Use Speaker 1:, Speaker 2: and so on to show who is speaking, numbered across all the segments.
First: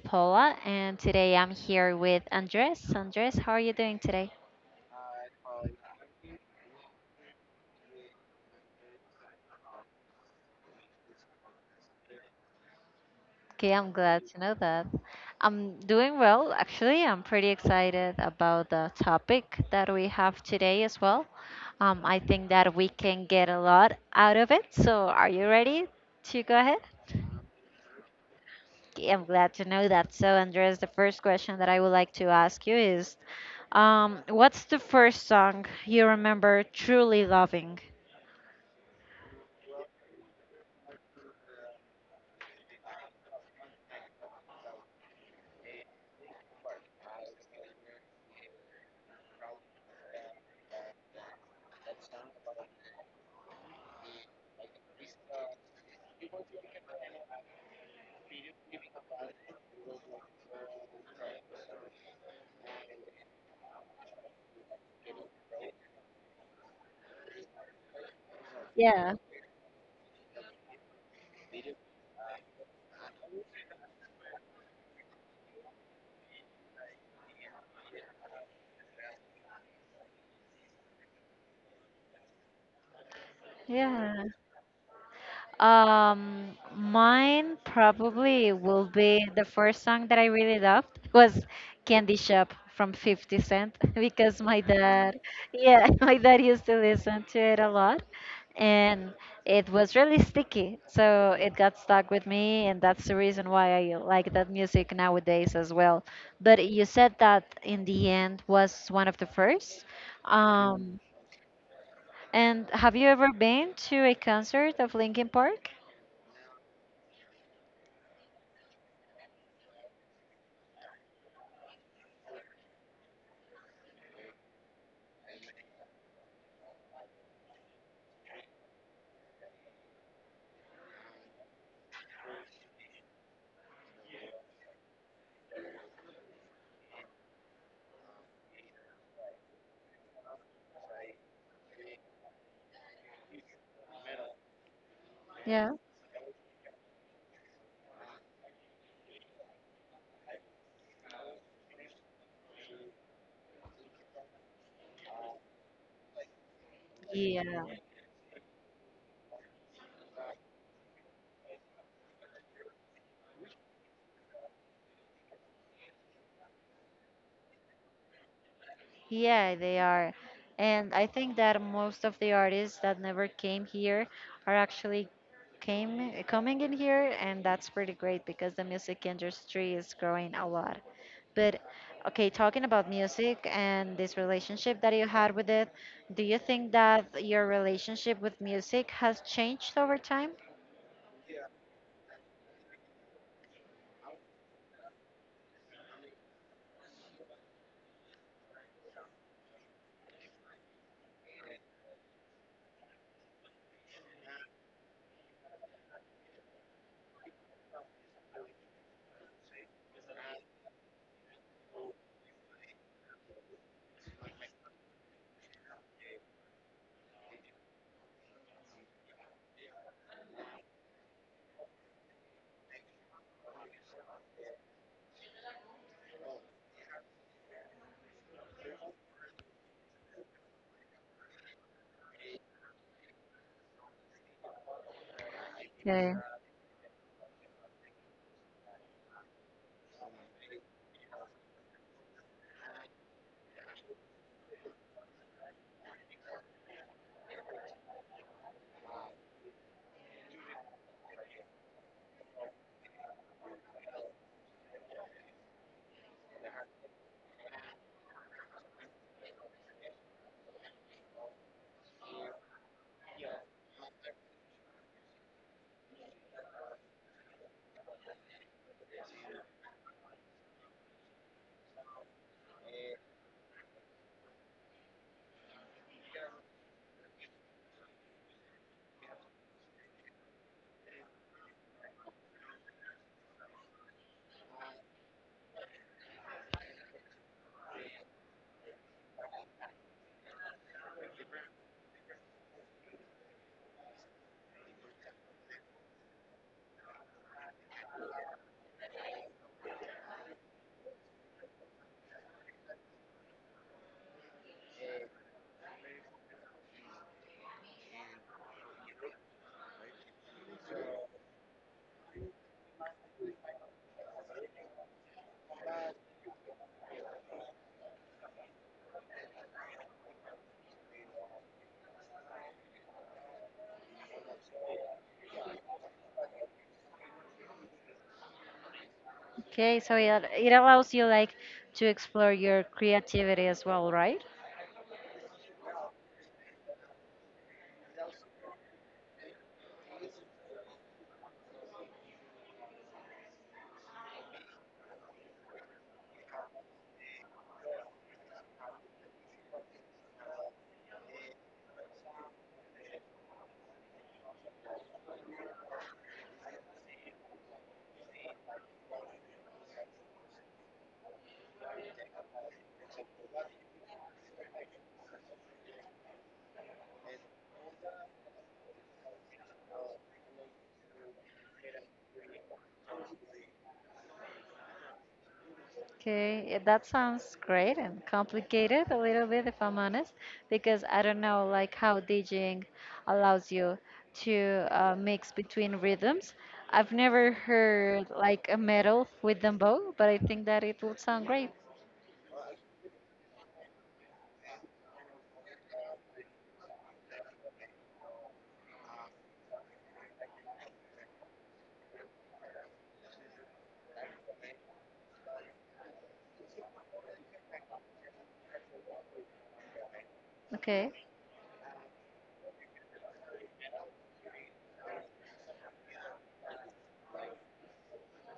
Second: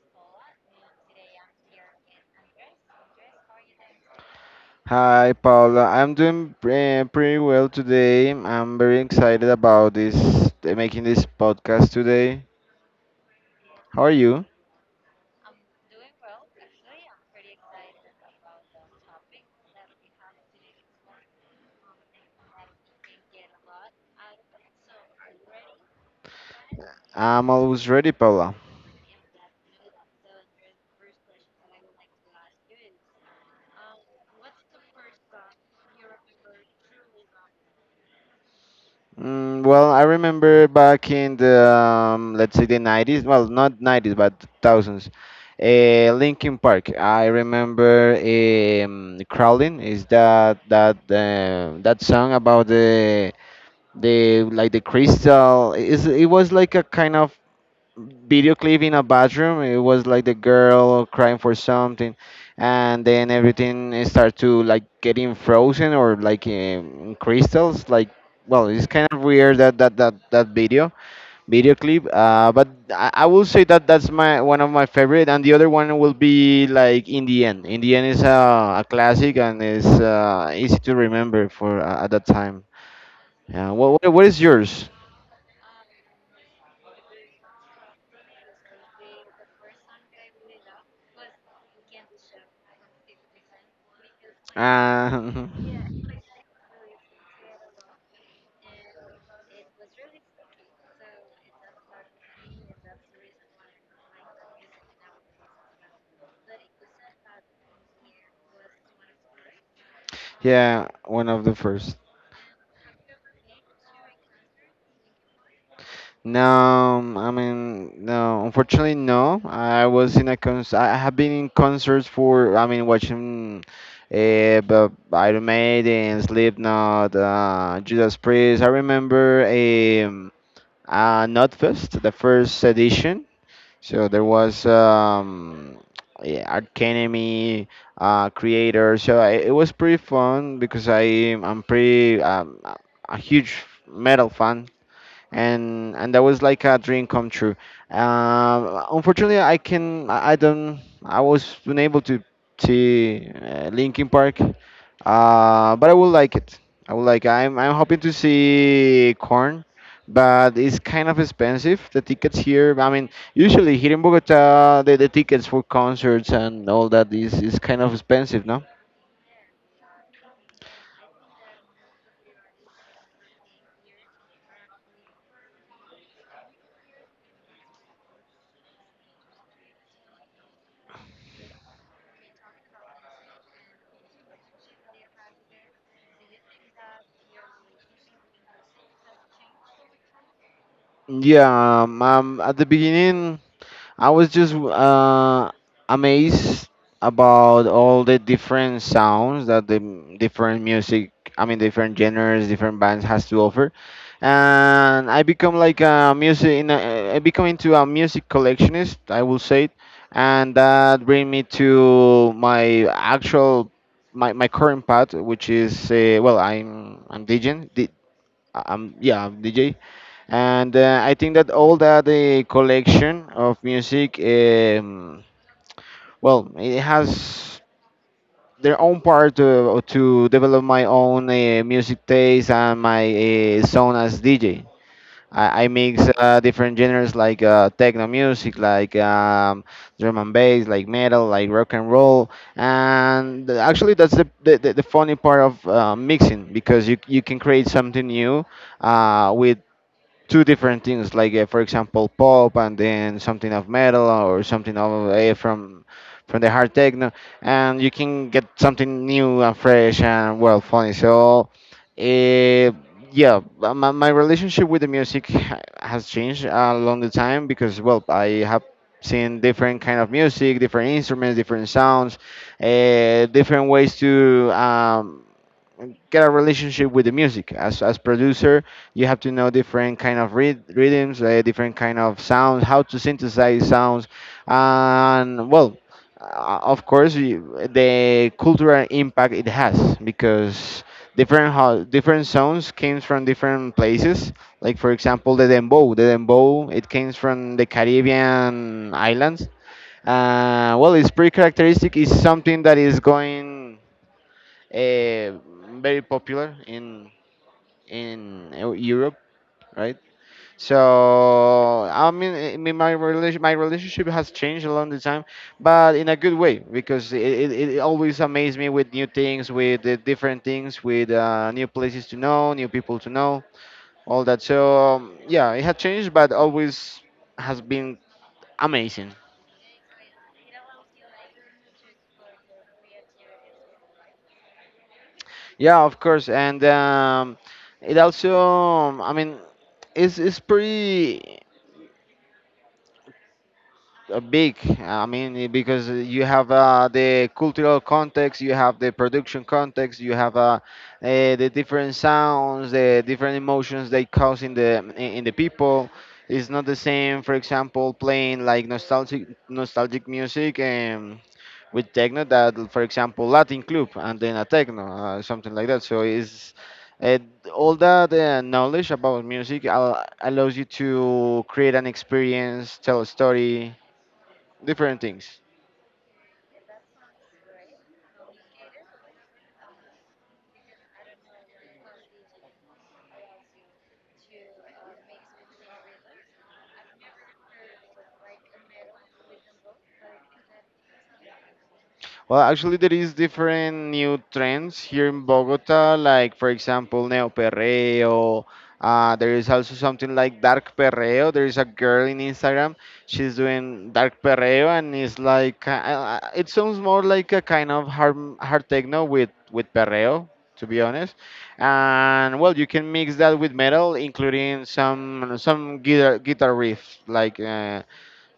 Speaker 1: Paula, and today I'm here with Andres. Andres, how are you doing today?
Speaker 2: Hi, Paula. I'm doing pretty well today. I'm very excited about this, making this podcast today.
Speaker 1: Okay, I'm
Speaker 2: How are
Speaker 1: glad to
Speaker 2: you?
Speaker 1: know that. I'm doing well, actually. I'm pretty excited about the topic that we have today as well. I think that we can get a lot out of it. So, are you ready to go ahead?
Speaker 2: I'm always ready, Paula.
Speaker 1: Yeah, I'm glad to know that. So, Andres, the first question that I would like to ask you is what's the first song you remember truly loving?
Speaker 2: Mm, well, I remember back in the, let's say the 90s, well, not 90s, but thousands. Linkin Park. I remember Crawling. Is that that song about the like the crystal? Is it was like a kind of video clip in a bathroom. It was like the girl crying for something, and then everything start to like getting frozen or like crystals. Like, well, it's kind
Speaker 1: Yeah.
Speaker 2: of weird that that video clip. But I will say that that's my one of my favorite, and the other one will be like in the end. In the end is a classic and is easy to remember for at that time. Yeah. What what,
Speaker 1: Yeah.
Speaker 2: what is yours?
Speaker 1: Mine probably will be the first song that I really loved was Candy Shop from 50 Cent because my dad,
Speaker 2: Uh,
Speaker 1: yeah, my dad used to listen to it a lot and it was really sticky. So it got stuck with me and that's the reason why I like that music nowadays as well. But you said that in the end was one of the first.
Speaker 2: Yeah,
Speaker 1: Um,
Speaker 2: one of the first.
Speaker 1: and have you ever been to a concert of Linkin Park?
Speaker 2: No, I mean, no. Unfortunately, no. I was in a concert. I have been in concerts for. I mean, watching, but Iron Maiden, Slipknot, Judas Priest. I remember Notfest, the first edition. So there was yeah, Arch Enemy, Creator. So I, it was pretty fun because I I'm pretty a huge metal fan,
Speaker 1: Yeah.
Speaker 2: and that was like a dream come true. Unfortunately, I can I don't I was unable to see Linkin Park, but I would like it. I would like I'm
Speaker 1: Yeah,
Speaker 2: hoping to see Corn, but it's kind of expensive. The tickets here, I mean, usually here in Bogota, the tickets for concerts and all that is kind of expensive, no?
Speaker 1: yeah, they are. And I think that most of the artists that never came here are actually came coming in here, and that's pretty great because the music industry is growing a lot. But okay, talking about music and this relationship that you had with it, do you think that your relationship with music has changed over time?
Speaker 2: Yeah, at the beginning. I was just amazed about all the different sounds that different music, I mean, different genres, different bands has to offer, and I become like a music, in a, I become into a music collectionist, I will say, it, and that bring me to my actual, my current path, which is well, I'm DJing, I'm yeah, I'm DJ, and I think that all that the collection of music, well, it has their own part to develop my own music taste and my sound as DJ. I mix
Speaker 1: Okay.
Speaker 2: different genres like techno music, like drum and bass, like metal, like rock and roll, and actually that's the funny part of mixing because you can create something new with two different things, like for example pop and then something of metal or something of from the hard techno, and you can get something new and fresh and well funny. So uh, yeah, my relationship with the music has changed along the time because well I have seen different kind of music, different instruments, different sounds, different ways to get a relationship with the music as producer you have to know different kind of rhythms, different kind of sounds, how to synthesize sounds, and well, of course you, the cultural impact it has because different different sounds came from different places, like for example the dembow, the dembow, it came from the Caribbean islands. Well, it's pretty characteristic, it's something that is going uh, very popular in Europe, right? So I mean, my relationship has changed along the time, but in a good way because it always amazed me with new things, with the different things, with new places to know, new people to know, all that. So yeah, it had changed, but always has been amazing.
Speaker 1: Okay, so it allows you like to explore your creativity as well, right?
Speaker 2: Yeah, of course, and it also, I mean, it's pretty big. I mean, because you have the cultural context, you have the production context, you have the different sounds, the different emotions they cause in the people. It's not the same, for example, playing like nostalgic music and with techno, that, for example, Latin club and then a techno, something like that. So it's uh, all that knowledge about music allows you to create an experience, tell a story, different things.
Speaker 1: Okay, yeah, that sounds great and complicated a little bit, if I'm honest, because I don't know like how DJing allows you to mix between rhythms. I've never heard like a metal with dembow, but I think that it would sound great.
Speaker 2: Well, actually, there is different new trends here in Bogota, like for example, neo perreo. There is also something like dark perreo. There is a girl in Instagram. She's doing dark perreo, and it's like it sounds more like a kind of hard techno with perreo, to be
Speaker 1: Okay,
Speaker 2: honest. And well, you can mix that with metal, including some guitar riffs like.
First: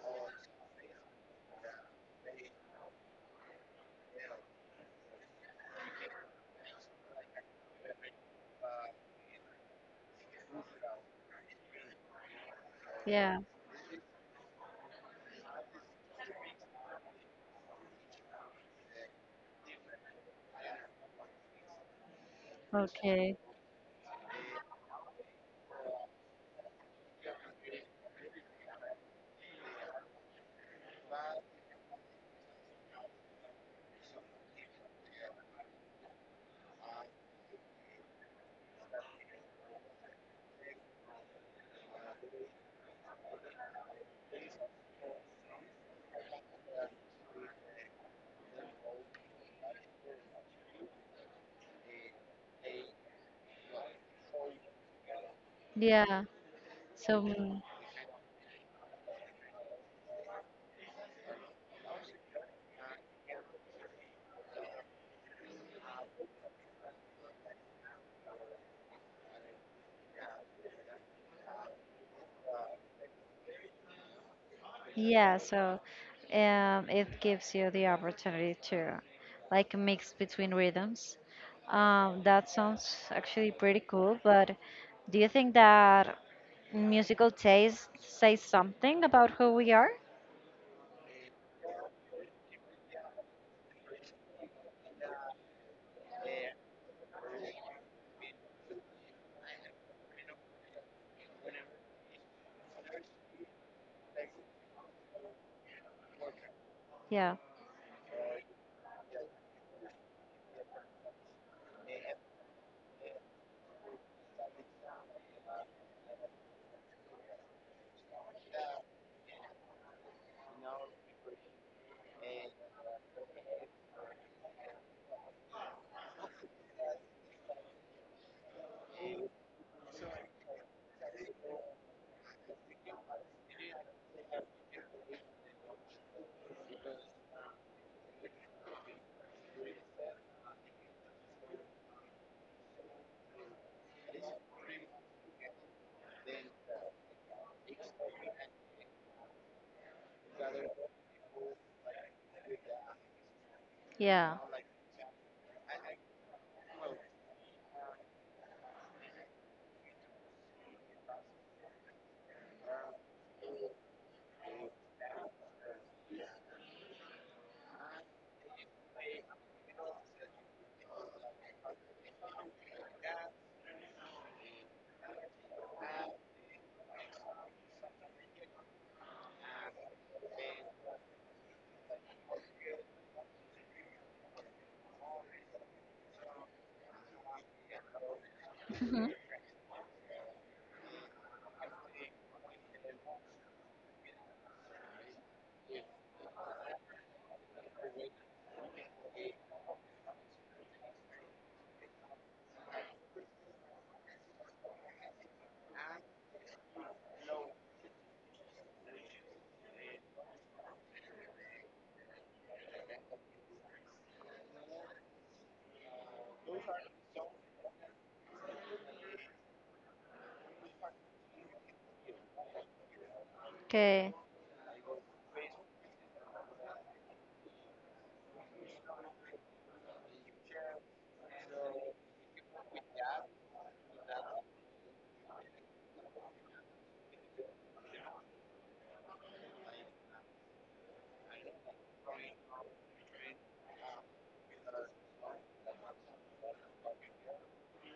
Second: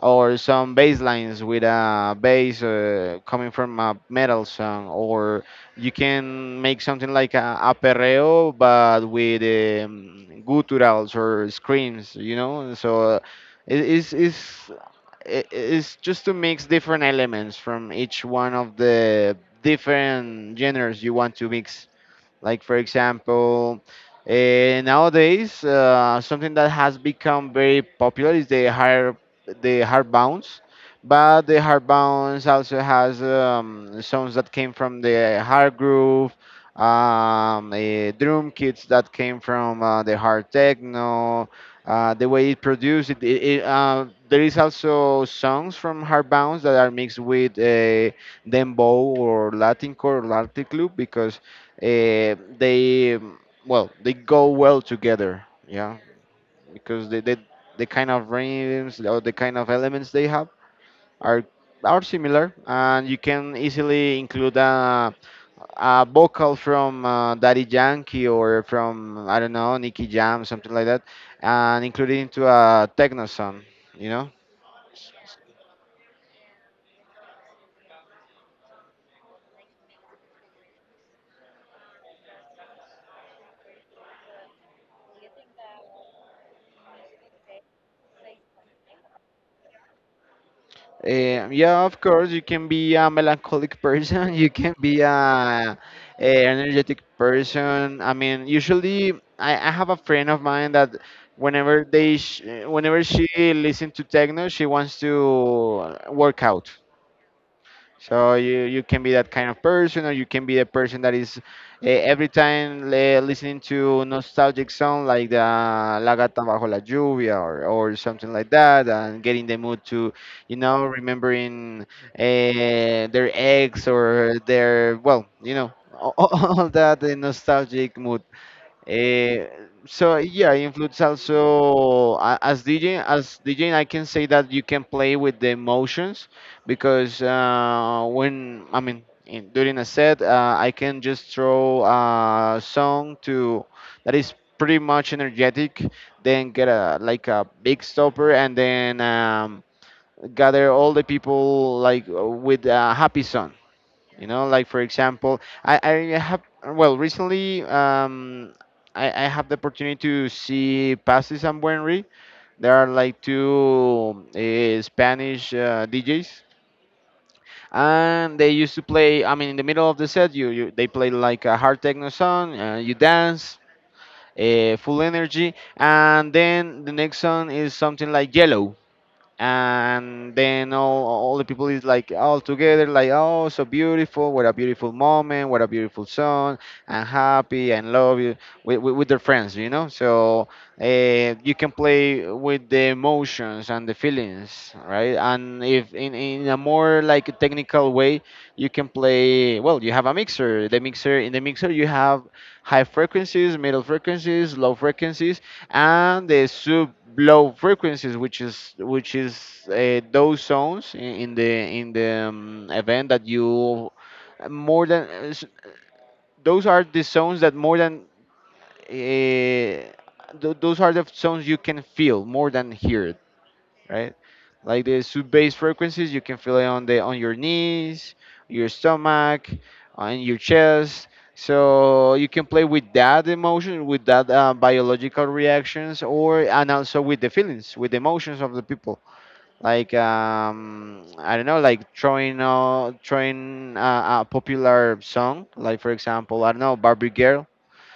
Speaker 2: Or some bass lines with a bass coming from a metal song, or you can make something like a perreo but with gutturals or screams, you know. So
Speaker 1: yeah,
Speaker 2: it is just to mix different elements from each one of the different genres you want to mix. Like, for
Speaker 1: okay,
Speaker 2: example, nowadays, something that has become very popular is the hard bounce. But the hard bounce also has songs that came from the hard groove, drum kits that came from the hard techno, the way it produced it. There is also songs from hard bounce that are mixed with dembow or Latin core or Latin club because they well they go well together, yeah,
Speaker 1: yeah.
Speaker 2: because
Speaker 1: So
Speaker 2: they
Speaker 1: mm,
Speaker 2: the kind of rhythms or the kind of elements they have are are similar, and you can easily include a vocal from Daddy Yankee or from I don't know Nicky Jam, something like that, and include it into a techno song, you know.
Speaker 1: yeah, so it gives you the opportunity to like mix between rhythms. That sounds actually pretty cool, but do you think that musical taste says something about who we are?
Speaker 2: Yeah, of course, you can be a melancholic person, you can be a energetic person. I mean, usually I have a friend of mine that whenever she listens to techno, she wants to work out.
Speaker 1: Yeah,
Speaker 2: So you can be that kind of person, or you can be a person that is every time listening to nostalgic song like the La Gata Bajo la Lluvia or something like that, and get in the mood to, you know, remembering their ex or their, well, you know, all, all that nostalgic mood. Eh, so yeah, influence also as DJ. As DJ, I can say that you can play with the emotions because when I mean during a set, I can just throw a song to that is pretty much energetic, then get a like a big stopper, and then gather all the people like with a happy song, you
Speaker 1: yeah.
Speaker 2: know, like for example, I have, well, recently I have the opportunity to see Pasis and Buenri. There are like two Spanish DJs, and they used to play. I mean, in the middle of the set, you they play like a hard techno song, you dance, full energy, and then the next song is something like Yellow, and then all the people is like all together like, oh so beautiful, what a beautiful moment, what a beautiful song, and happy and love you with, their friends, you know. So you can play with the emotions and the feelings, right, and if in a more like technical way you can play, well you have a mixer, the mixer in the mixer you have high frequencies, middle frequencies, low frequencies, and the sub low frequencies, which is those zones in the event that you more than s- those are the zones that more than th- those are the zones you can feel more than hear, right?
Speaker 1: Okay,
Speaker 2: Like the sub bass frequencies, you can feel it on the on your knees, your stomach, on your chest. So you can play with that emotion, with that biological reactions, or and also with the feelings, with the emotions of the people. Like I don't know, like throwing a popular song, like for example, I don't know, Barbie Girl,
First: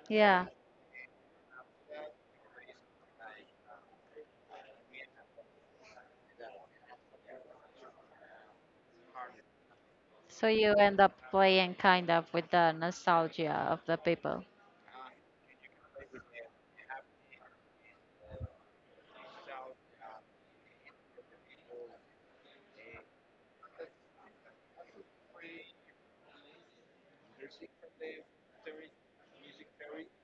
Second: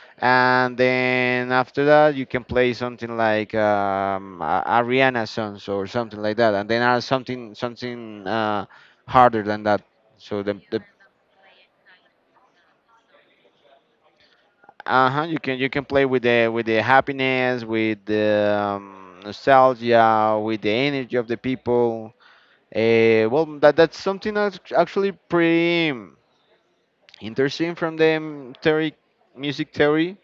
Speaker 1: yeah.
Speaker 2: and then after that you can play something like Ariana songs or something like that, and then something harder than that. So
Speaker 1: So you
Speaker 2: the
Speaker 1: end up playing kind of with the nostalgia of the people.
Speaker 2: uh-huh, you can play with the happiness, with the nostalgia, with the energy of the people. Well, that's something that's actually pretty interesting from the theory, music theory.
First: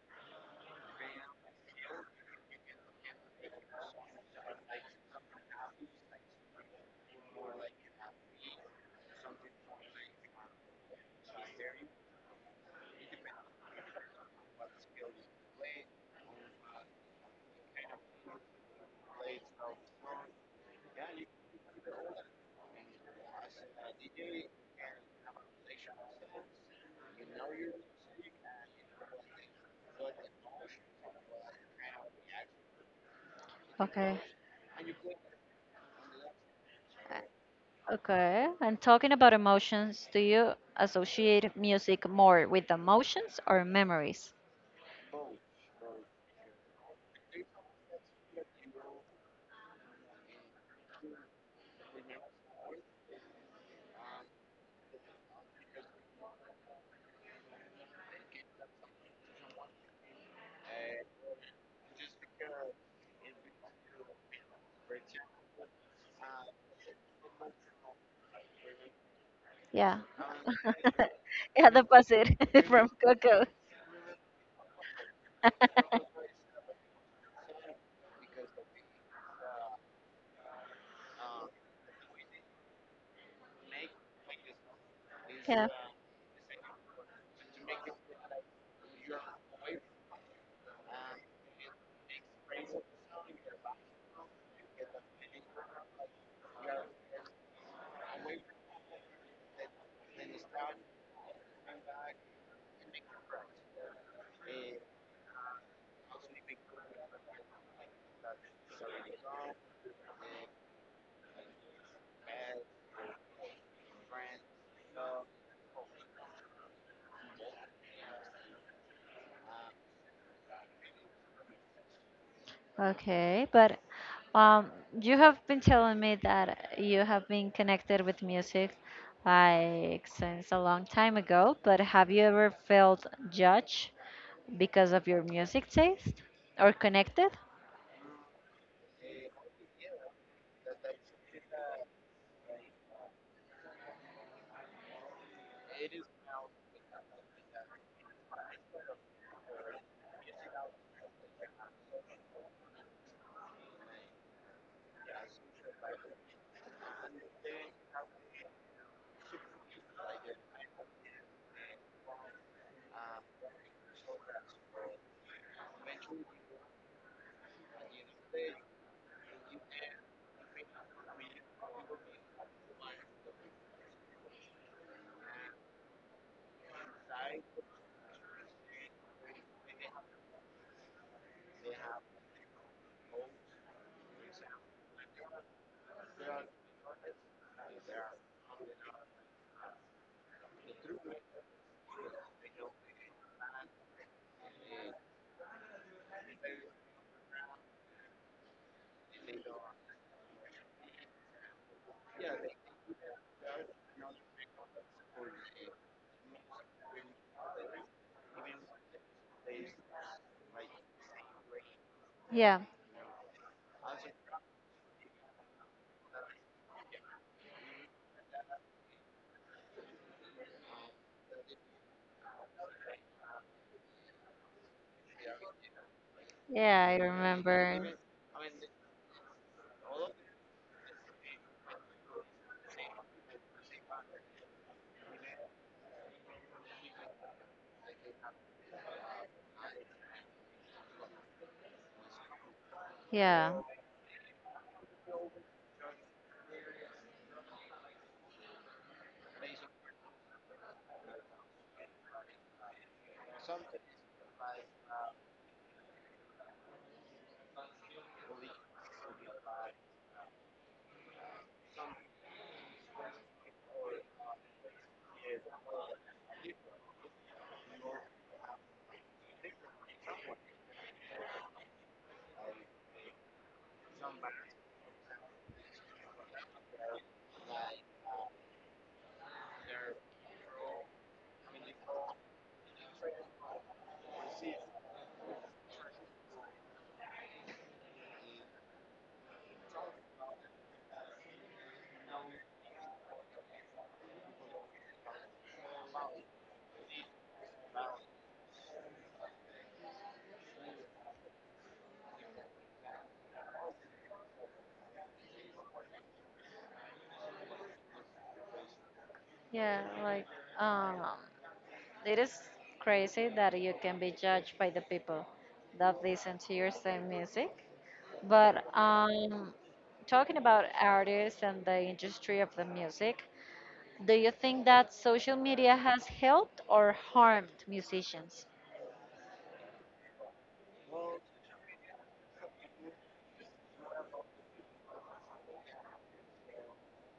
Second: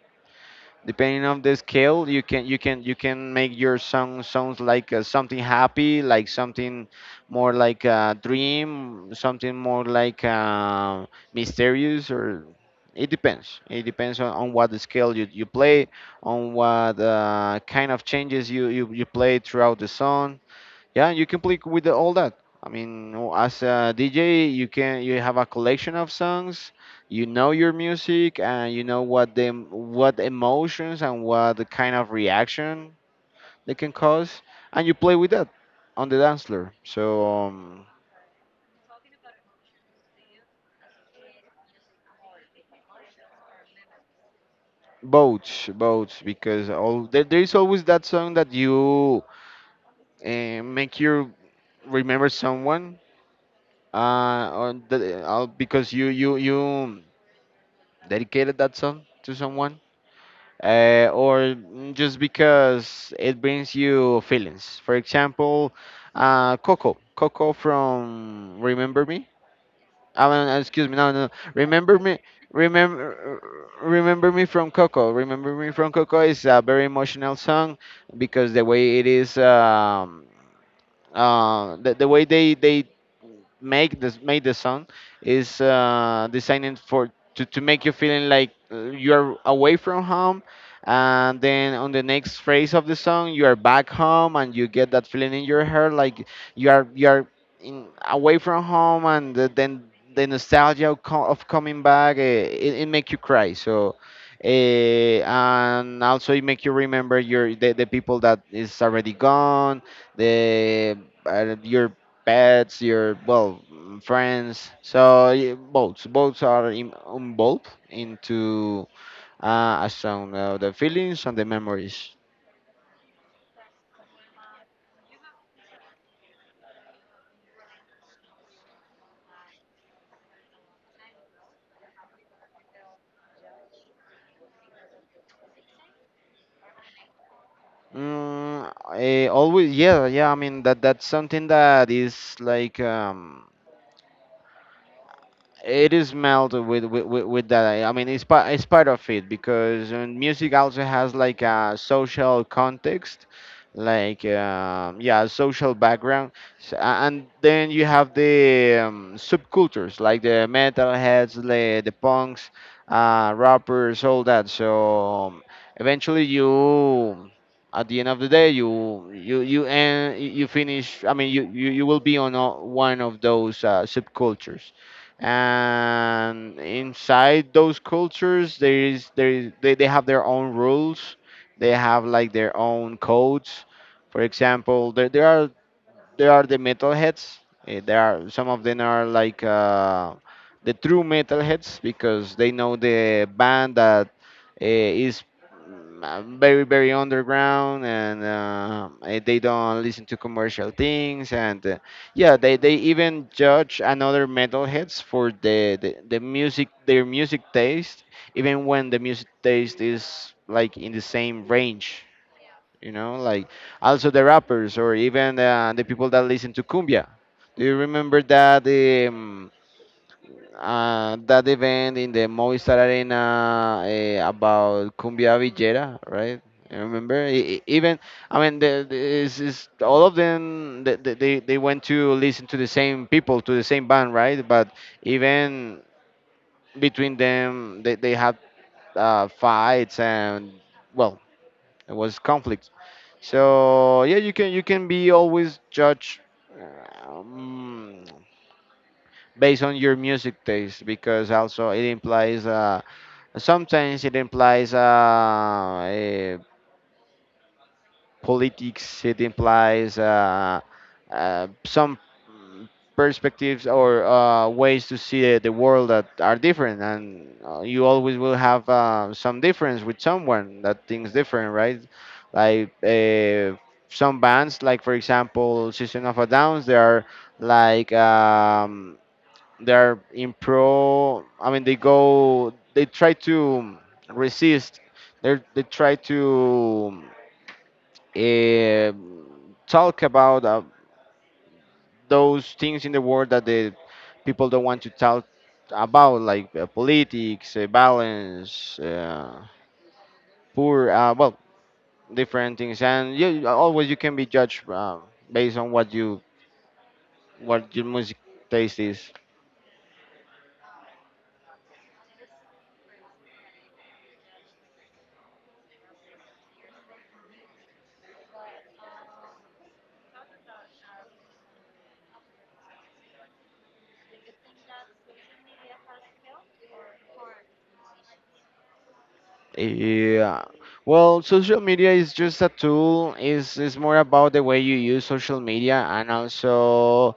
Speaker 2: Depending on the scale, you can make your song sounds like something happy, like something more like a dream, something more like mysterious, or it depends on what the scale you play, on what kind of changes you play throughout the song. Yeah, you can play with all that. I mean, as a DJ, you have a collection of songs. You know your music, and you know what emotions and what the kind of reaction they can
Speaker 1: Okay.
Speaker 2: cause, and you play with that on the dance floor. So
Speaker 1: Okay. And talking about emotions, do you associate music more with emotions or memories?
Speaker 2: both, both, because all there is always that song that you make you remember someone, because you dedicated that song to someone, just because it brings you feelings. For example, Coco from Remember Me.
Speaker 1: Yeah.
Speaker 2: I mean, excuse me, no, no,
Speaker 1: Yeah, the
Speaker 2: Remember Me,
Speaker 1: opposite from
Speaker 2: remember,
Speaker 1: Coco.
Speaker 2: remember me from Coco. Remember me from Coco is a very emotional song because the way it is, the way they make this made the song is
Speaker 1: Yeah.
Speaker 2: designed for to make you feeling like you're away from home, and then on the next phrase of the song you are back home and you get that feeling in your heart like you are away from home, and then the nostalgia of, of coming back, it make you cry. So and also it make you remember the people that is already gone, the your pets, your, well, friends. So yeah, both, both are in, involved into a sound, the feelings and the memories.
Speaker 1: Okay, but um, you have been telling me that you have been connected with music like since a long time ago, but have you ever felt judged because of your music taste or connected?
Speaker 2: Always, yeah, yeah. I mean, that that's something that is like it is melded with, that. I mean, it's part, it's part of it, because music also has like a social context, like yeah, social background. And then you have the subcultures, like the metalheads, the punks, rappers, all that. So eventually you at the end of the day, you finish. I mean, you will be on one of those subcultures, and inside those cultures there is they have their own rules, they have like their own codes. For example, there are, there are the metalheads. There are some of them are like the true metalheads, because they know the band that very, very underground, and they don't listen to commercial things, and yeah, they even judge another metalheads for the music, their music taste, even when the music taste is like in the same range,
Speaker 1: Yeah.
Speaker 2: you know, like also the rappers, or even the people that listen to cumbia. Do you remember that that event in the Movistar Arena about cumbia villera, right? I
Speaker 1: Yeah, I
Speaker 2: remember.
Speaker 1: remember.
Speaker 2: Even, I mean is all of them, they went to listen to the same people, to the same band, right? But even between them, they had fights and, well, it was conflict.
Speaker 1: Yeah.
Speaker 2: So yeah, you can, you can be always judged um, based on your music taste, because also it implies sometimes it implies a politics. It implies some perspectives, or ways to see the world that are different, and you always will have some difference with someone that thinks different, right? Like some bands, like, for example, System of a Downs. They are like they are in pro. I mean, they go, they try to resist. They try to um talk about those things in the world that the people don't want to talk about, like politics, balance, poor, well, different things. And you always, you can be judged based on what you, what your music taste is.
Speaker 1: Yeah, like um, it is crazy that you can be judged by the people that listen to your same music. But talking about artists and the industry of the music, do you think that social media has helped or harmed musicians?
Speaker 2: Yeah. Well, social media is just a tool. Is more about the way you use social media, and also,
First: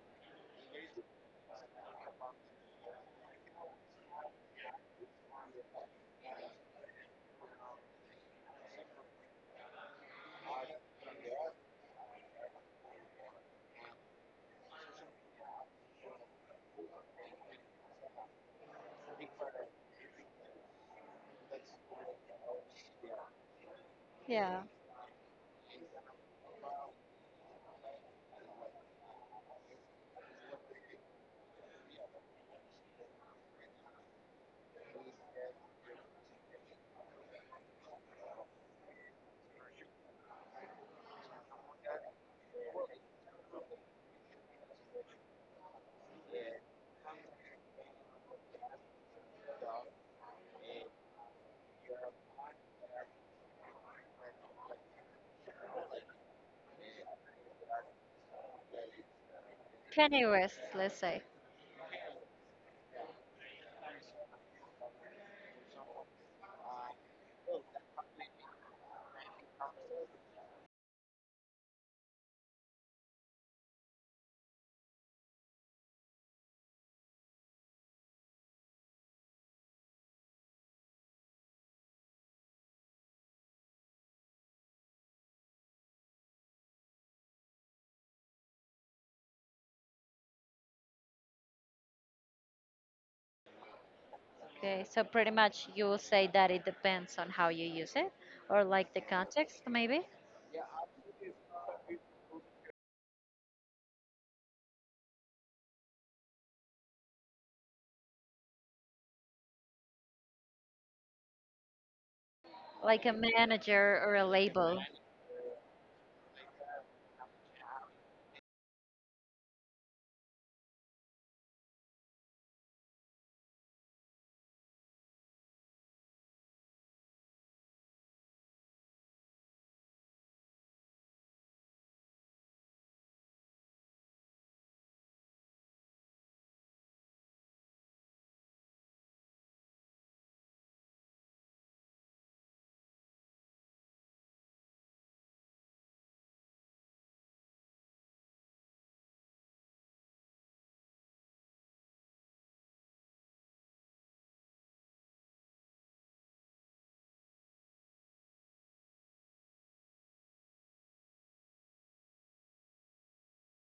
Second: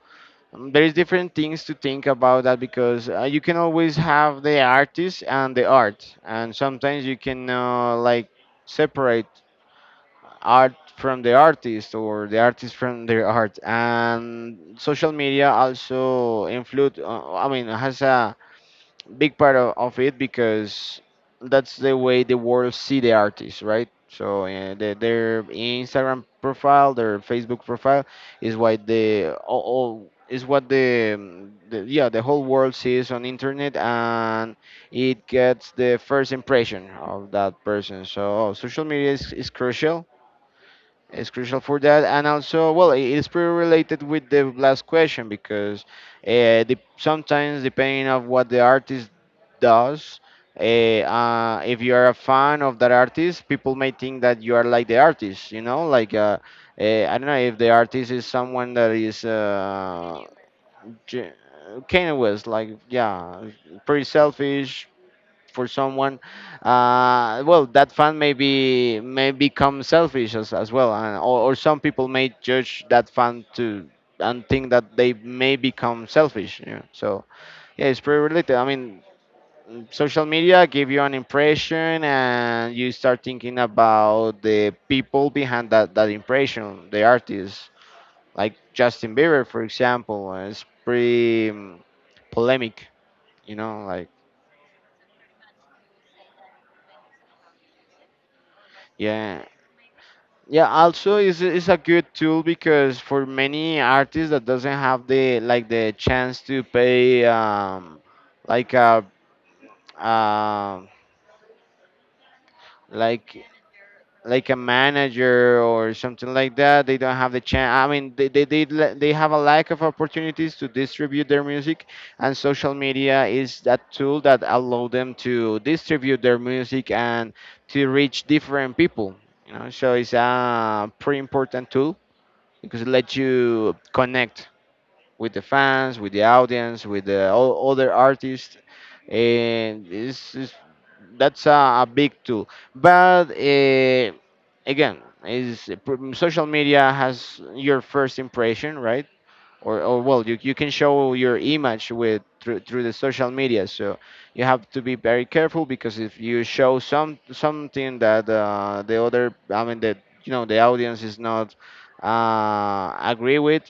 Speaker 2: There is different things to think about that, because you can always have the artist and the art, and sometimes you can like separate art from the artist, or the artist from their art. And social media also influence, I mean, has a big part of it, because that's the way the world see the artist, right? So
Speaker 1: Yeah.
Speaker 2: their Instagram profile, their Facebook profile is what all is what the yeah, the whole world sees on internet, and it gets the first impression of that person. So, oh, social media is crucial. It's crucial for that. And also, well, it is pretty related with the last question, because sometimes depending of what the artist does. If you are a fan of that artist, people may think that you are like the artist, you know, like I don't know, if the artist is someone that is
Speaker 1: Kanye West, let's say.
Speaker 2: J- Kanye West, like, yeah, pretty selfish for someone. Well, that fan may be, may become selfish as well, and, or some people may judge that fan to, and think that they may become selfish. You know? So yeah, it's pretty related. I mean, social media give you an impression, and you start thinking about the people behind that impression, the artists, like Justin Bieber, for example, is pretty polemic, you know, like,
Speaker 1: Okay, so pretty much you will say that it depends on how you use it, or like the
Speaker 2: yeah.
Speaker 1: context, maybe,
Speaker 2: Yeah, also is a good tool, because for many artists that doesn't have the, like, the chance to pay, like a um
Speaker 1: like a
Speaker 2: like
Speaker 1: manager or a
Speaker 2: like a
Speaker 1: label.
Speaker 2: manager or something like that. They don't have the chance. I mean, they have a lack of opportunities to distribute their music, and social media is that tool that allow them to distribute their music and to reach different people, you know? So it's a pretty important tool, because it lets you connect with the fans, with the audience, with the other artists. And it's, that's a big tool. But again, social media has your first impression, right? Or well, you can show your image with, through the social media. So you have to be very careful, because if you show something that I mean, that, you know, the audience is not agree with,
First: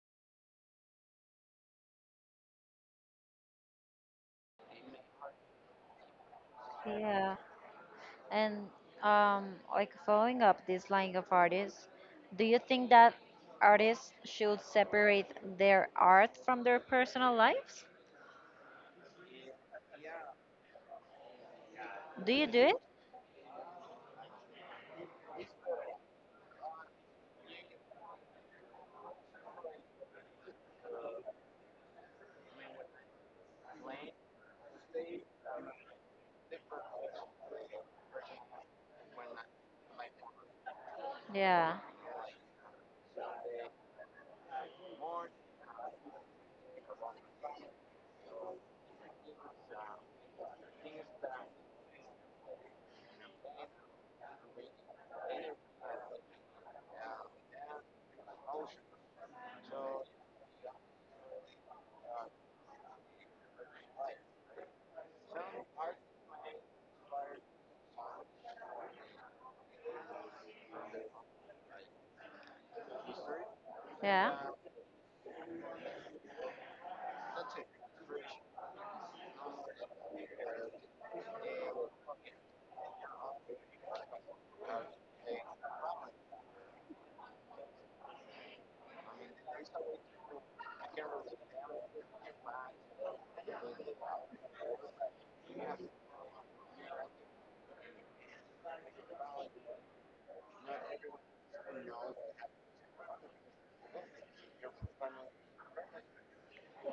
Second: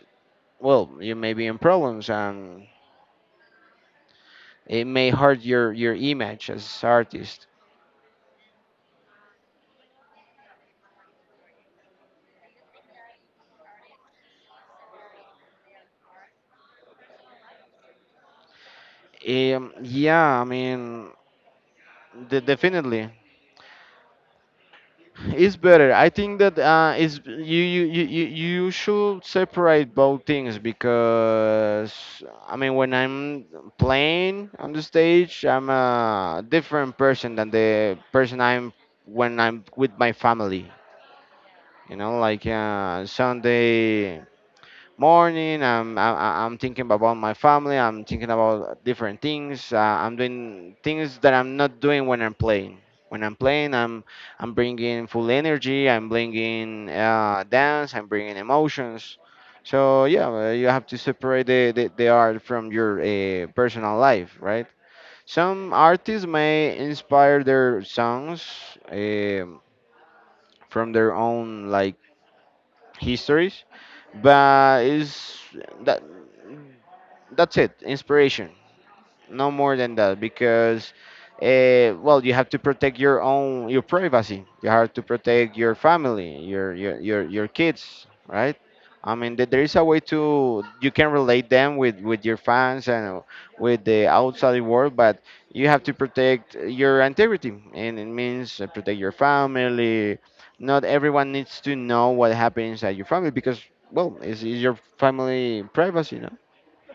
Speaker 2: well, you may be in problems, and it may hurt your image as
Speaker 1: Yeah.
Speaker 2: artist.
Speaker 1: And um, like following up this line of artists, do you think that artists should separate their art from their personal lives?
Speaker 2: Yeah, I mean,
Speaker 1: Do you do it?
Speaker 2: definitely, it's better. I think that is you you you should separate both things, because I mean, when I'm playing on the stage, I'm a different person than the person I'm when I'm with my family.
Speaker 1: Yeah,
Speaker 2: You know, like, Sunday morning. I am thinking about my family. I'm thinking about different things. I'm doing things that I'm not doing when I'm playing. When I'm playing, I'm bringing full energy. I'm bringing dance. I'm bringing emotions. So yeah, you have to separate the art from your personal life, right? Some artists may inspire their songs um from their own, like, histories,
Speaker 1: yeah.
Speaker 2: but is that, that's it, inspiration, no more than that, because well, you have to protect your own, your privacy, you have to protect your family, your kids, right? I mean, there is a way to, you can relate them with your fans and with the outside world, but you have to protect your integrity, and it means protect your family. Not everyone needs to know what happens at your family, because, well, it's your family privacy, no?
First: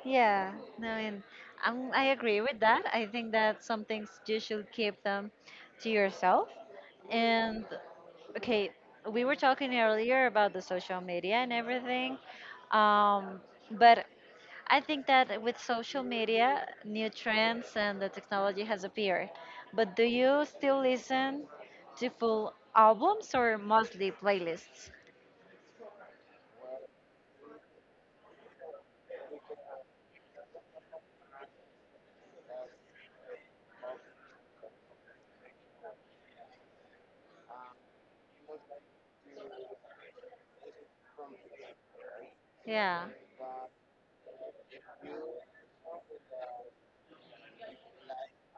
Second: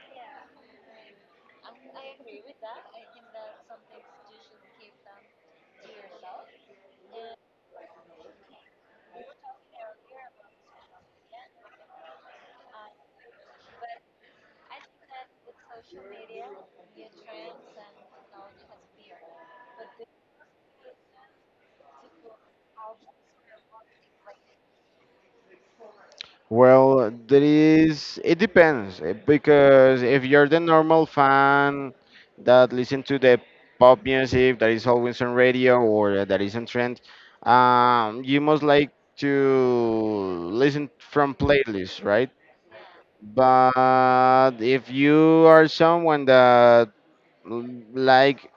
Speaker 1: Yeah, no, I mean, I agree with that. I think that some things you should keep them to yourself. And okay, we were talking earlier about the social media and everything, um, but I think that with social media, new trends and the technology has appeared. But do you still listen to full albums or mostly playlists?
Speaker 2: Well, there is, it depends, because if you're the normal fan that listen to the pop music that is always on radio or that is on trend, you must like to listen from playlists, right?
Speaker 1: Yeah.
Speaker 2: But if you are someone that l- like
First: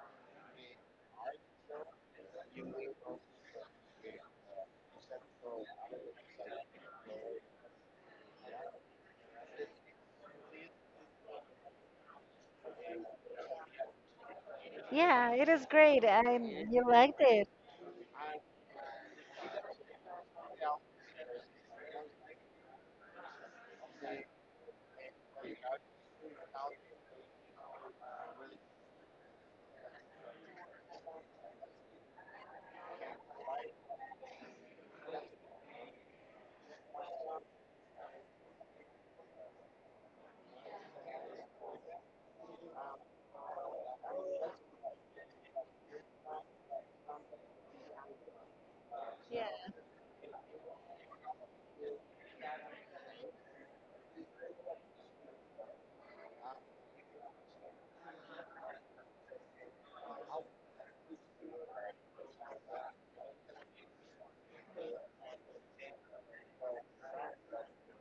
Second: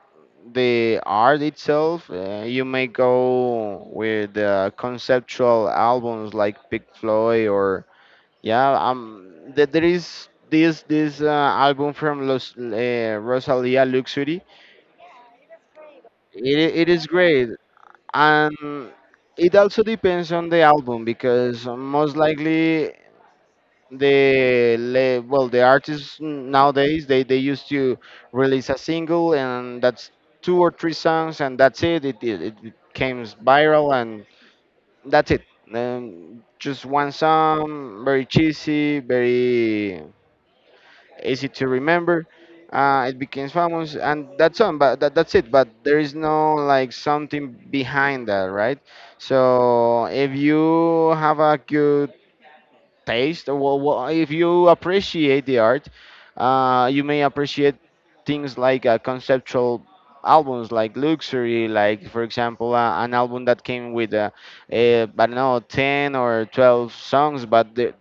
Speaker 2: the art itself, you may go with conceptual albums like Pink Floyd, or, yeah, there is this album from Los, Rosalia Luxury.
Speaker 1: Yeah, it is great. And
Speaker 2: It
Speaker 1: you
Speaker 2: it is
Speaker 1: liked it.
Speaker 2: great, and it also depends on the album, because most likely well, the artists nowadays they used to release a single, and that's two or three songs, and that's it. It, it came viral, and that's it. Just one song, very cheesy, very easy to remember. It became famous, and that's on. But that, that's it. But there is no like something behind that, right? So if you have a good taste, or if you appreciate the art, you may appreciate things like conceptual albums like luxury, like for example an album that came with I don't know, 10 or 12 songs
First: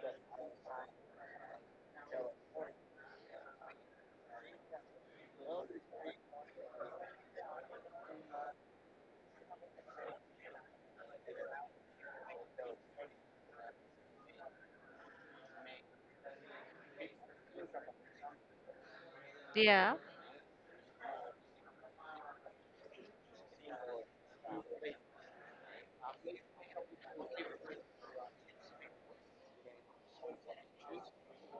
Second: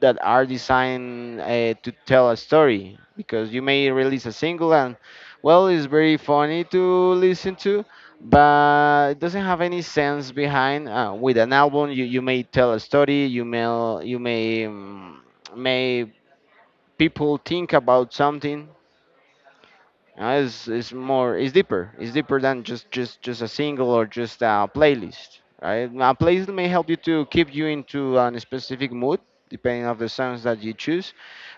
Speaker 2: that are designed to tell a story, because you may release a single and, well, it's very funny to listen to, but it doesn't have any sense behind. With an album you may tell a story, you may you may um, may people think about something.
Speaker 1: Yeah.
Speaker 2: It's more, it's deeper, it's deeper than just a single or just a playlist, right? A playlist may help you to keep you into a specific mood depending on the songs that you choose,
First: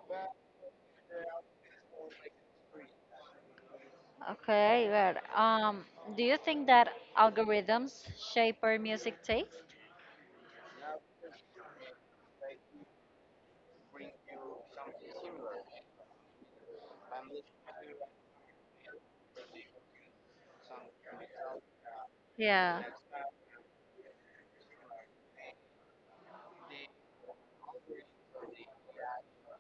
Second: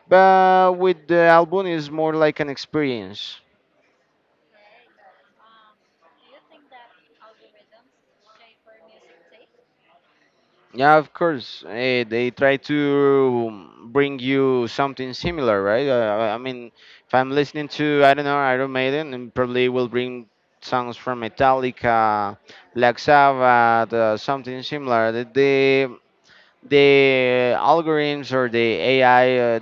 Speaker 2: but with the album is more like an experience.
Speaker 1: Okay, well, do you think that algorithms shape our music taste?
Speaker 2: Yeah, of course. They try to bring you something similar, right? I mean, if I'm listening to, I don't know, Iron Maiden, and probably will bring songs from Metallica,
Speaker 1: Yeah.
Speaker 2: Black Sabbath, something similar. The algorithms or the AI,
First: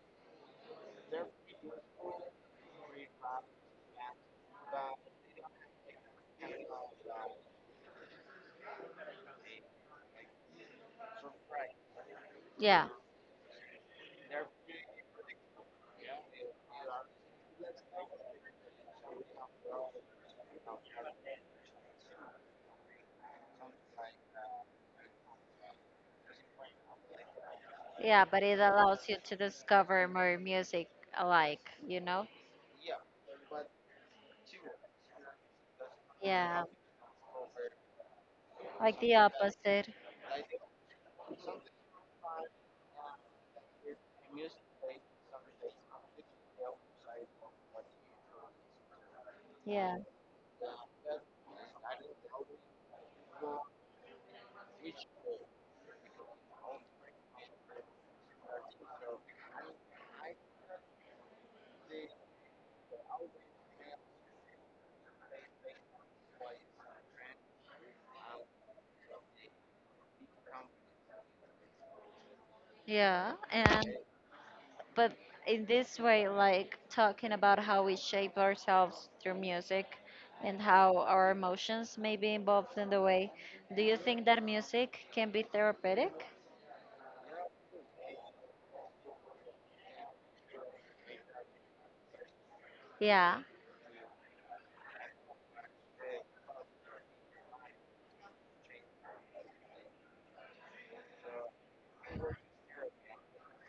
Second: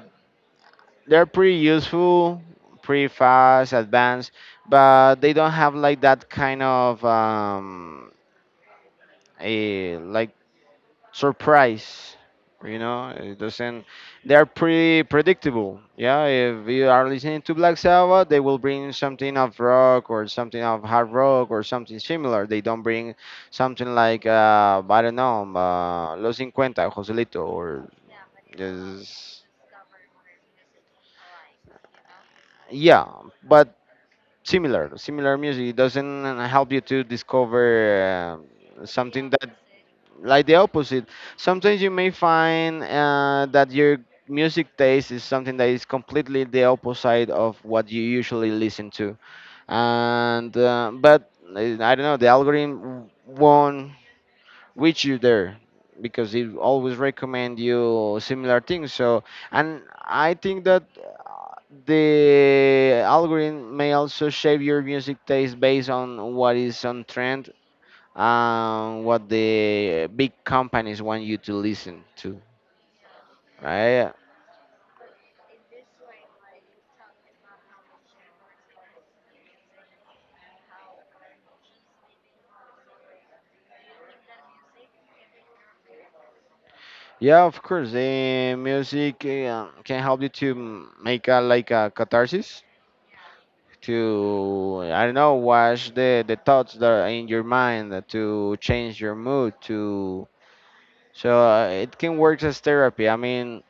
Speaker 2: they're pretty useful, pretty fast, advanced, but they don't have like that kind of a like surprise, you
Speaker 1: Yeah.
Speaker 2: know. It doesn't, they're pretty predictable. Yeah, if you are listening to Black Sabbath, they will bring something of rock or something of hard rock or something similar. They don't bring something like I don't know, Los Cincuenta, Joselito or
Speaker 1: Yeah, but it allows you to
Speaker 2: just.
Speaker 1: discover more music alike, you know?
Speaker 2: Yeah, but similar music, it doesn't
Speaker 1: Yeah.
Speaker 2: help you to discover
Speaker 1: Like the
Speaker 2: something that,
Speaker 1: opposite.
Speaker 2: like the opposite. Sometimes you may find that your music taste is something that is completely the opposite of what you usually listen to.
Speaker 1: Yeah.
Speaker 2: And but I don't know, the algorithm won't reach you there because it always recommend you similar things. So, and I think that the algorithm may also shape your music taste based on what is on trend and what the big companies want you to listen to,
Speaker 1: Yeah, and
Speaker 2: right?
Speaker 1: but in this way, like talking about how we shape ourselves through music and how our emotions may be involved in the way, do you think that music can be therapeutic?
Speaker 2: Yeah, of course, the music can help you to make a, like a catharsis,
Speaker 1: Yeah,
Speaker 2: to, I don't know, wash the thoughts that are in your mind, to change your mood, to, so it can work as therapy. I mean,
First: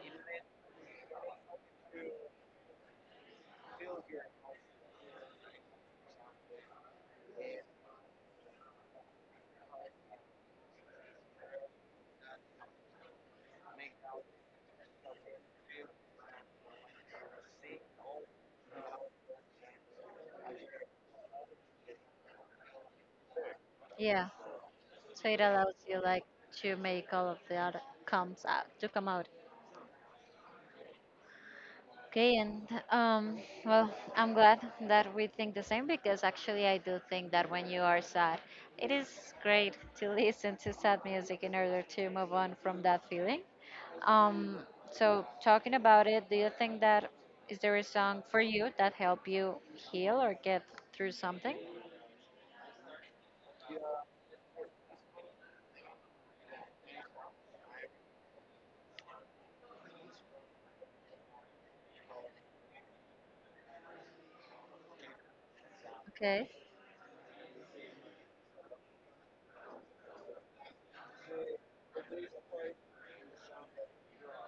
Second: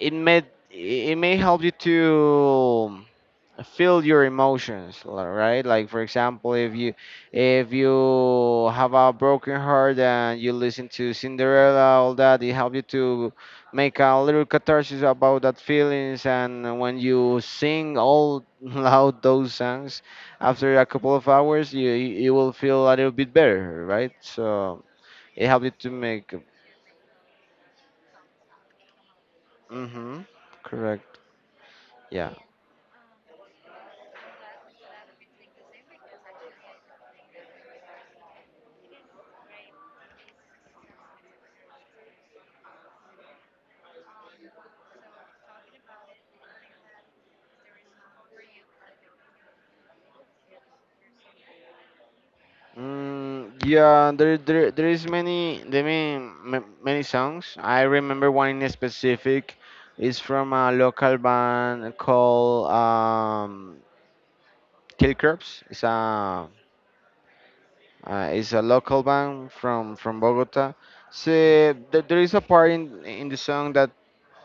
Speaker 2: it may, it may help you to feel your emotions, right, like for example, if you, if you have a broken heart and you listen to Cinderella all that, it helps you to make a little catharsis about that feelings, and when you sing all loud those songs, after a couple of hours, you will feel a little bit better, right?
Speaker 1: yeah.
Speaker 2: So
Speaker 1: So it
Speaker 2: it helps you
Speaker 1: allows
Speaker 2: to
Speaker 1: you like
Speaker 2: make.
Speaker 1: to make all of that comes out to come out.
Speaker 2: Mhm. Correct. Yeah.
Speaker 1: Okay, and um, well, I'm glad that we think the same because actually I do think that when you are sad, it is great to listen to sad music in order to move on from that feeling. Um, so talking about it, do you think that is there a song for you that help you heal or get through something?
Speaker 2: Yeah, there is many, there many, many songs. I remember one in specific. It's from a local band called Kill Crops.
Speaker 1: Okay,
Speaker 2: It's a local band from Bogota. So there is a part in the song that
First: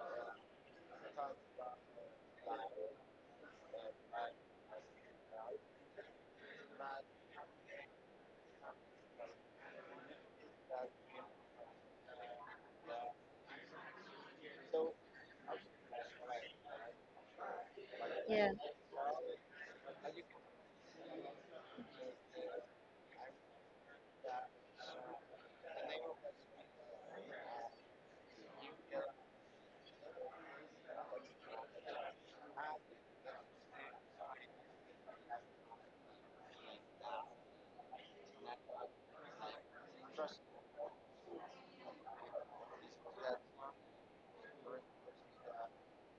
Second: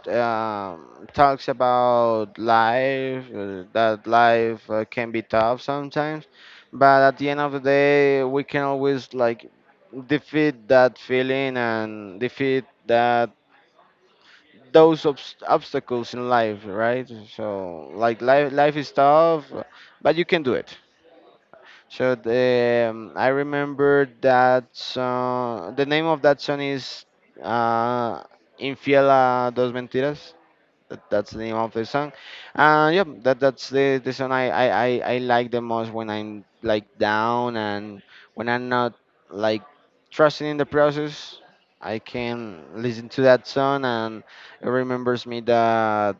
Speaker 2: um, talks about life, that life can be tough sometimes, but at the end of the day, we can always like defeat that feeling and defeat that those obstacles in life, right? So like
Speaker 1: yeah,
Speaker 2: life, life is tough, but you can do it. So I remember that song. The name of that song is uh, "Infiel a dos mentiras." That's the name of the song. Yeah, that's the song I like the most when I'm like down and when I'm not like trusting in the process. I can listen to that song and it remembers me that,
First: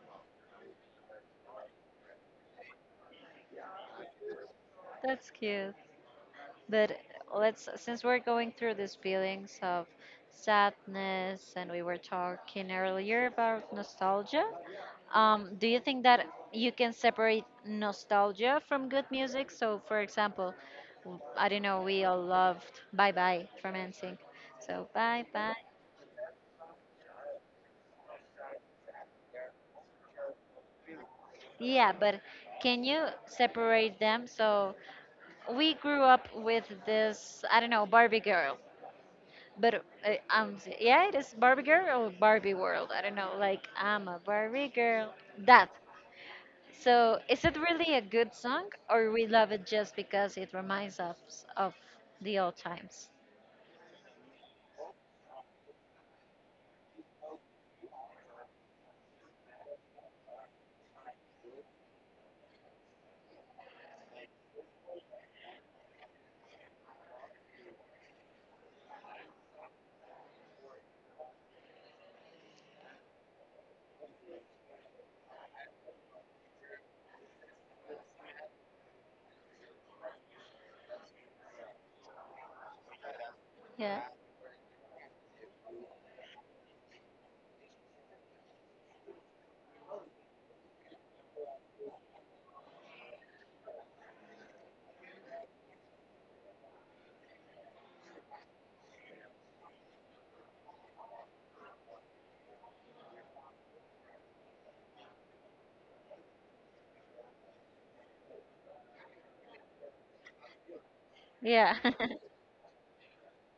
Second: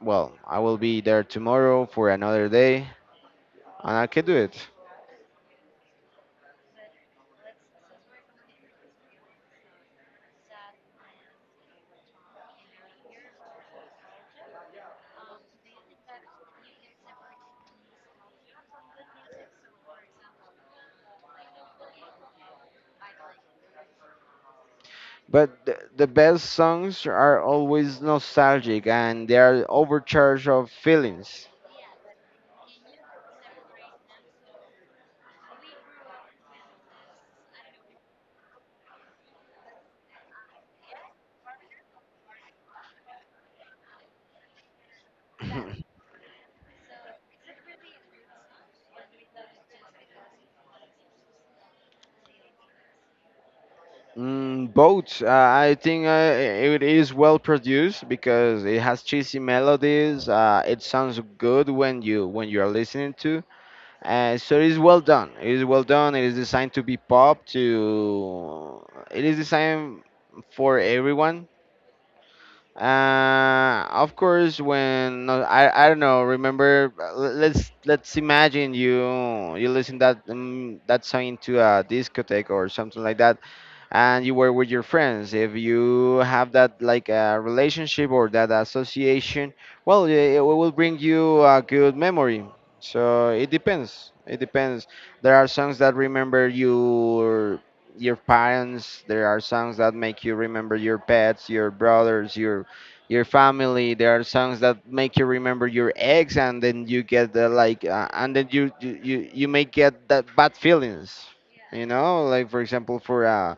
Speaker 2: well, I will be there tomorrow for another day and I can do it.
Speaker 1: that's cute. But let's, since we're going through these feelings of sadness and we were talking earlier about nostalgia, do you think that you can separate nostalgia from good music? So, for example, I don't know, we all loved Bye Bye from NSYNC. So, Bye Bye.
Speaker 2: But the best songs are always nostalgic and they are overcharged of feelings.
Speaker 1: Yeah, but can you separate them? So, we grew up with this, I don't know, Barbie girl. But yeah, it is Barbie Girl or Barbie World. I don't know. Like I'm a Barbie girl. That. So is it really a good song, or we love it just because it reminds us of the old times?
Speaker 2: Both. I think it is well produced because it has cheesy melodies. It sounds good when you, when you are listening to. So it is well done. It is well done. It is designed to be pop. To, it is designed for everyone. Of course, when no, I don't know. Remember, let's imagine you, you listen that that song into a discotheque or something like that,
Speaker 1: Yeah.
Speaker 2: and you were with your friends. If you have that like relationship or that association, well, it will bring you a good memory. So it depends, it depends. There are songs that remember your parents. There are songs that make you remember your pets, your brothers, your family. There are songs that make you remember your ex, and then you get the like and then you may get that bad feelings,
Speaker 1: Yeah.
Speaker 2: you know, like for example for uh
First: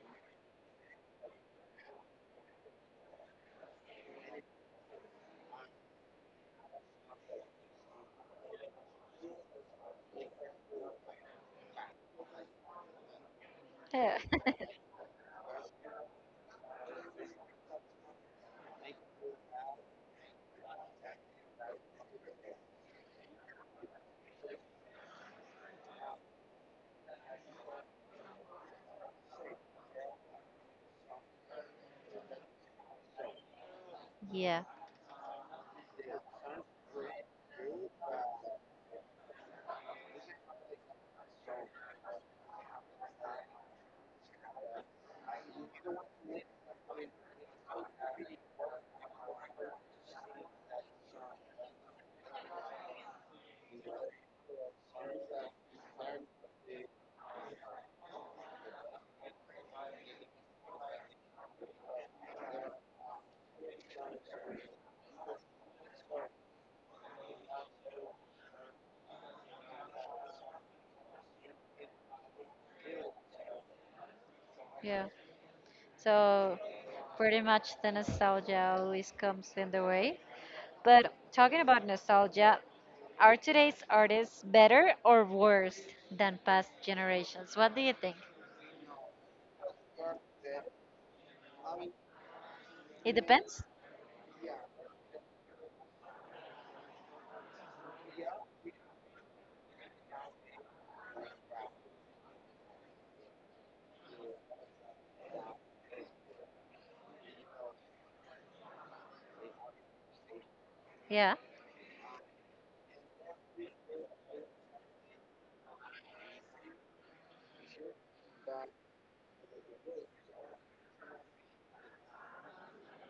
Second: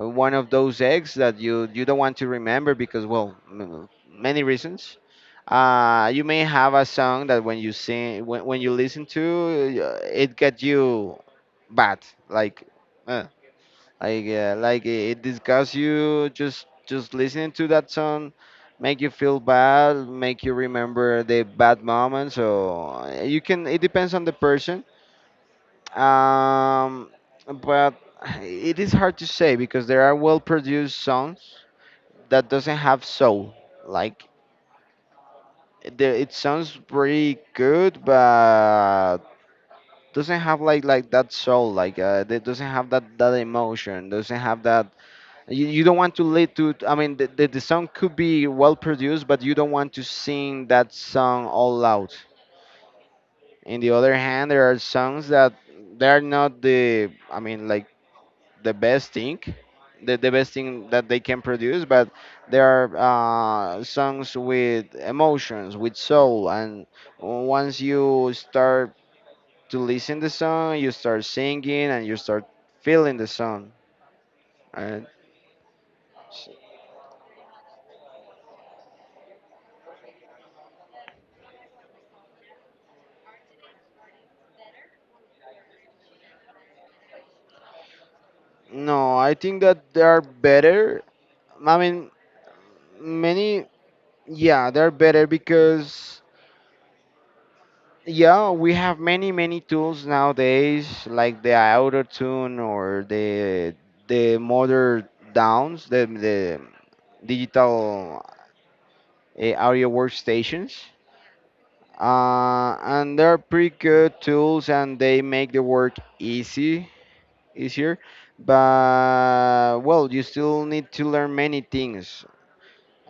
Speaker 2: uh, one of those eggs that you don't want to remember because, well, many reasons. You may have a song that when you sing, when you listen to, it get you bad, like uh,
Speaker 1: Yeah.
Speaker 2: like it disgusts you, just listening to that song, make you feel bad, make you remember the bad moments. So you can, it depends on the person. um, but it is hard to say because there are well-produced songs that doesn't have soul. Like
Speaker 1: Yeah.
Speaker 2: it sounds pretty good, but doesn't have like that soul. Like it doesn't have that emotion. Doesn't have that. You don't want to lead to. I mean, the song could be well-produced, but you don't want to sing that song all out. In the other hand, there are songs that they are not the. I mean, like the best thing, the best thing that they can produce, but there are songs with emotions, with soul, and once you start to listen the song, you start singing and you start feeling the song and
Speaker 1: Yeah.
Speaker 2: s-
Speaker 1: So pretty much the nostalgia always comes in the way. But talking about nostalgia, are today's artists better or worse than past generations? What do you think?
Speaker 2: no, I think that they are better. I mean,
Speaker 1: It depends.
Speaker 2: many, yeah, they're better because, yeah, we have many tools nowadays, like the auto tune or the modern downs, the digital audio workstations,
Speaker 1: Yeah,
Speaker 2: and they're pretty good tools, and they make the work easy, easier. But well, you still need to learn many things.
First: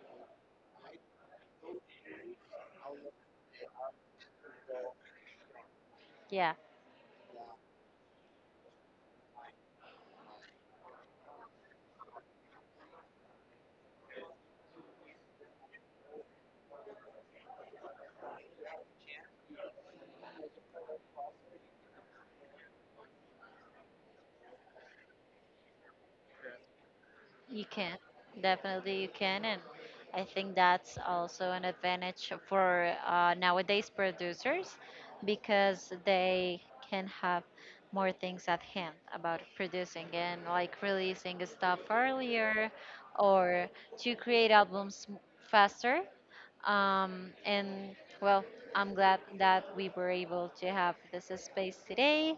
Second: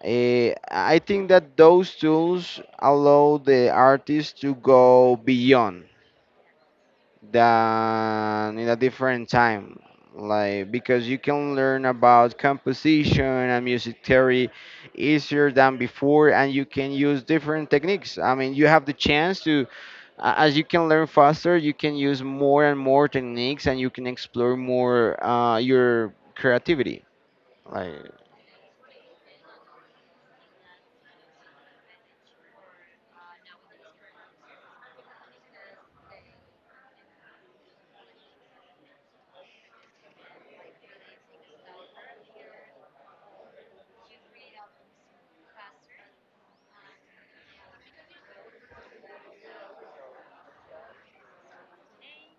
Speaker 2: I think that those tools allow the artist to go beyond
Speaker 1: yeah,
Speaker 2: than in a different time, like because you can learn about composition and music theory easier than before, and you can use different techniques. I mean, you have the chance to, as you can learn faster, you can use more and more techniques, and you can explore more your creativity,
Speaker 1: you
Speaker 2: like.
Speaker 1: can. Definitely you can. And I think that's also an advantage for nowadays producers because they can have more things at hand about producing and like releasing stuff earlier or to create albums faster. And well, I'm glad that we were able to have this space today.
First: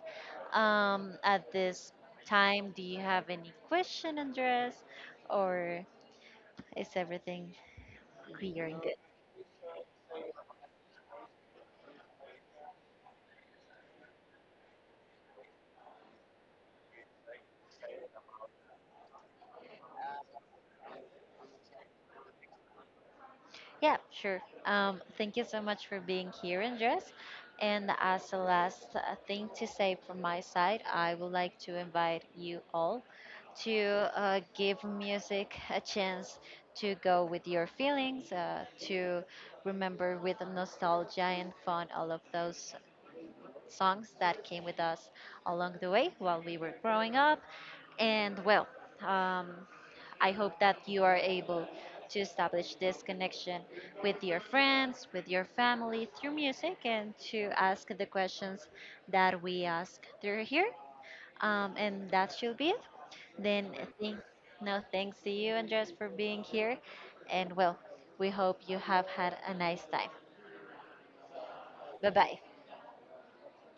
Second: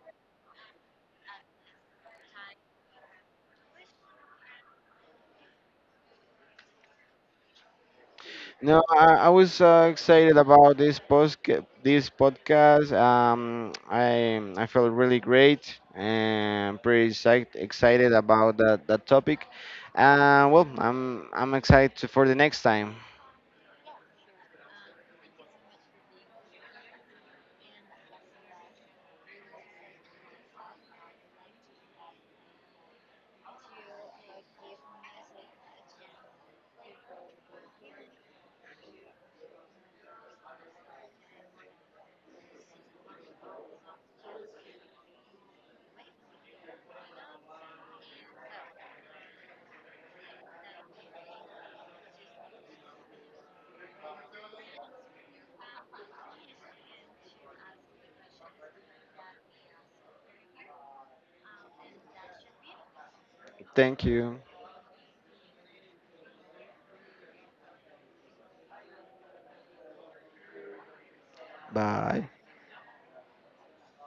Speaker 1: At this time, do you have any question, Andres, or is everything clear in
Speaker 2: No, I was excited about this post this podcast. I felt really great and pretty psyched, excited about that topic. Well, I'm excited to- for the next time.
Speaker 1: Yeah, sure. Thank you so much for being here, Andres. And as a last thing to say from my side, I would like to invite you all to give music a chance to go with your feelings, to remember with nostalgia and fun all of those songs that came with us along the way while we were growing up. And well, um, I hope that you are able to establish this connection with your friends, with your family through music, and to ask the questions that we ask through here. And that should be it. Then,
Speaker 2: Thank
Speaker 1: thank,
Speaker 2: you.
Speaker 1: no thanks to you, Andres, for being here. And well, we hope you have had a nice time. Bye
Speaker 2: Bye.
Speaker 1: bye.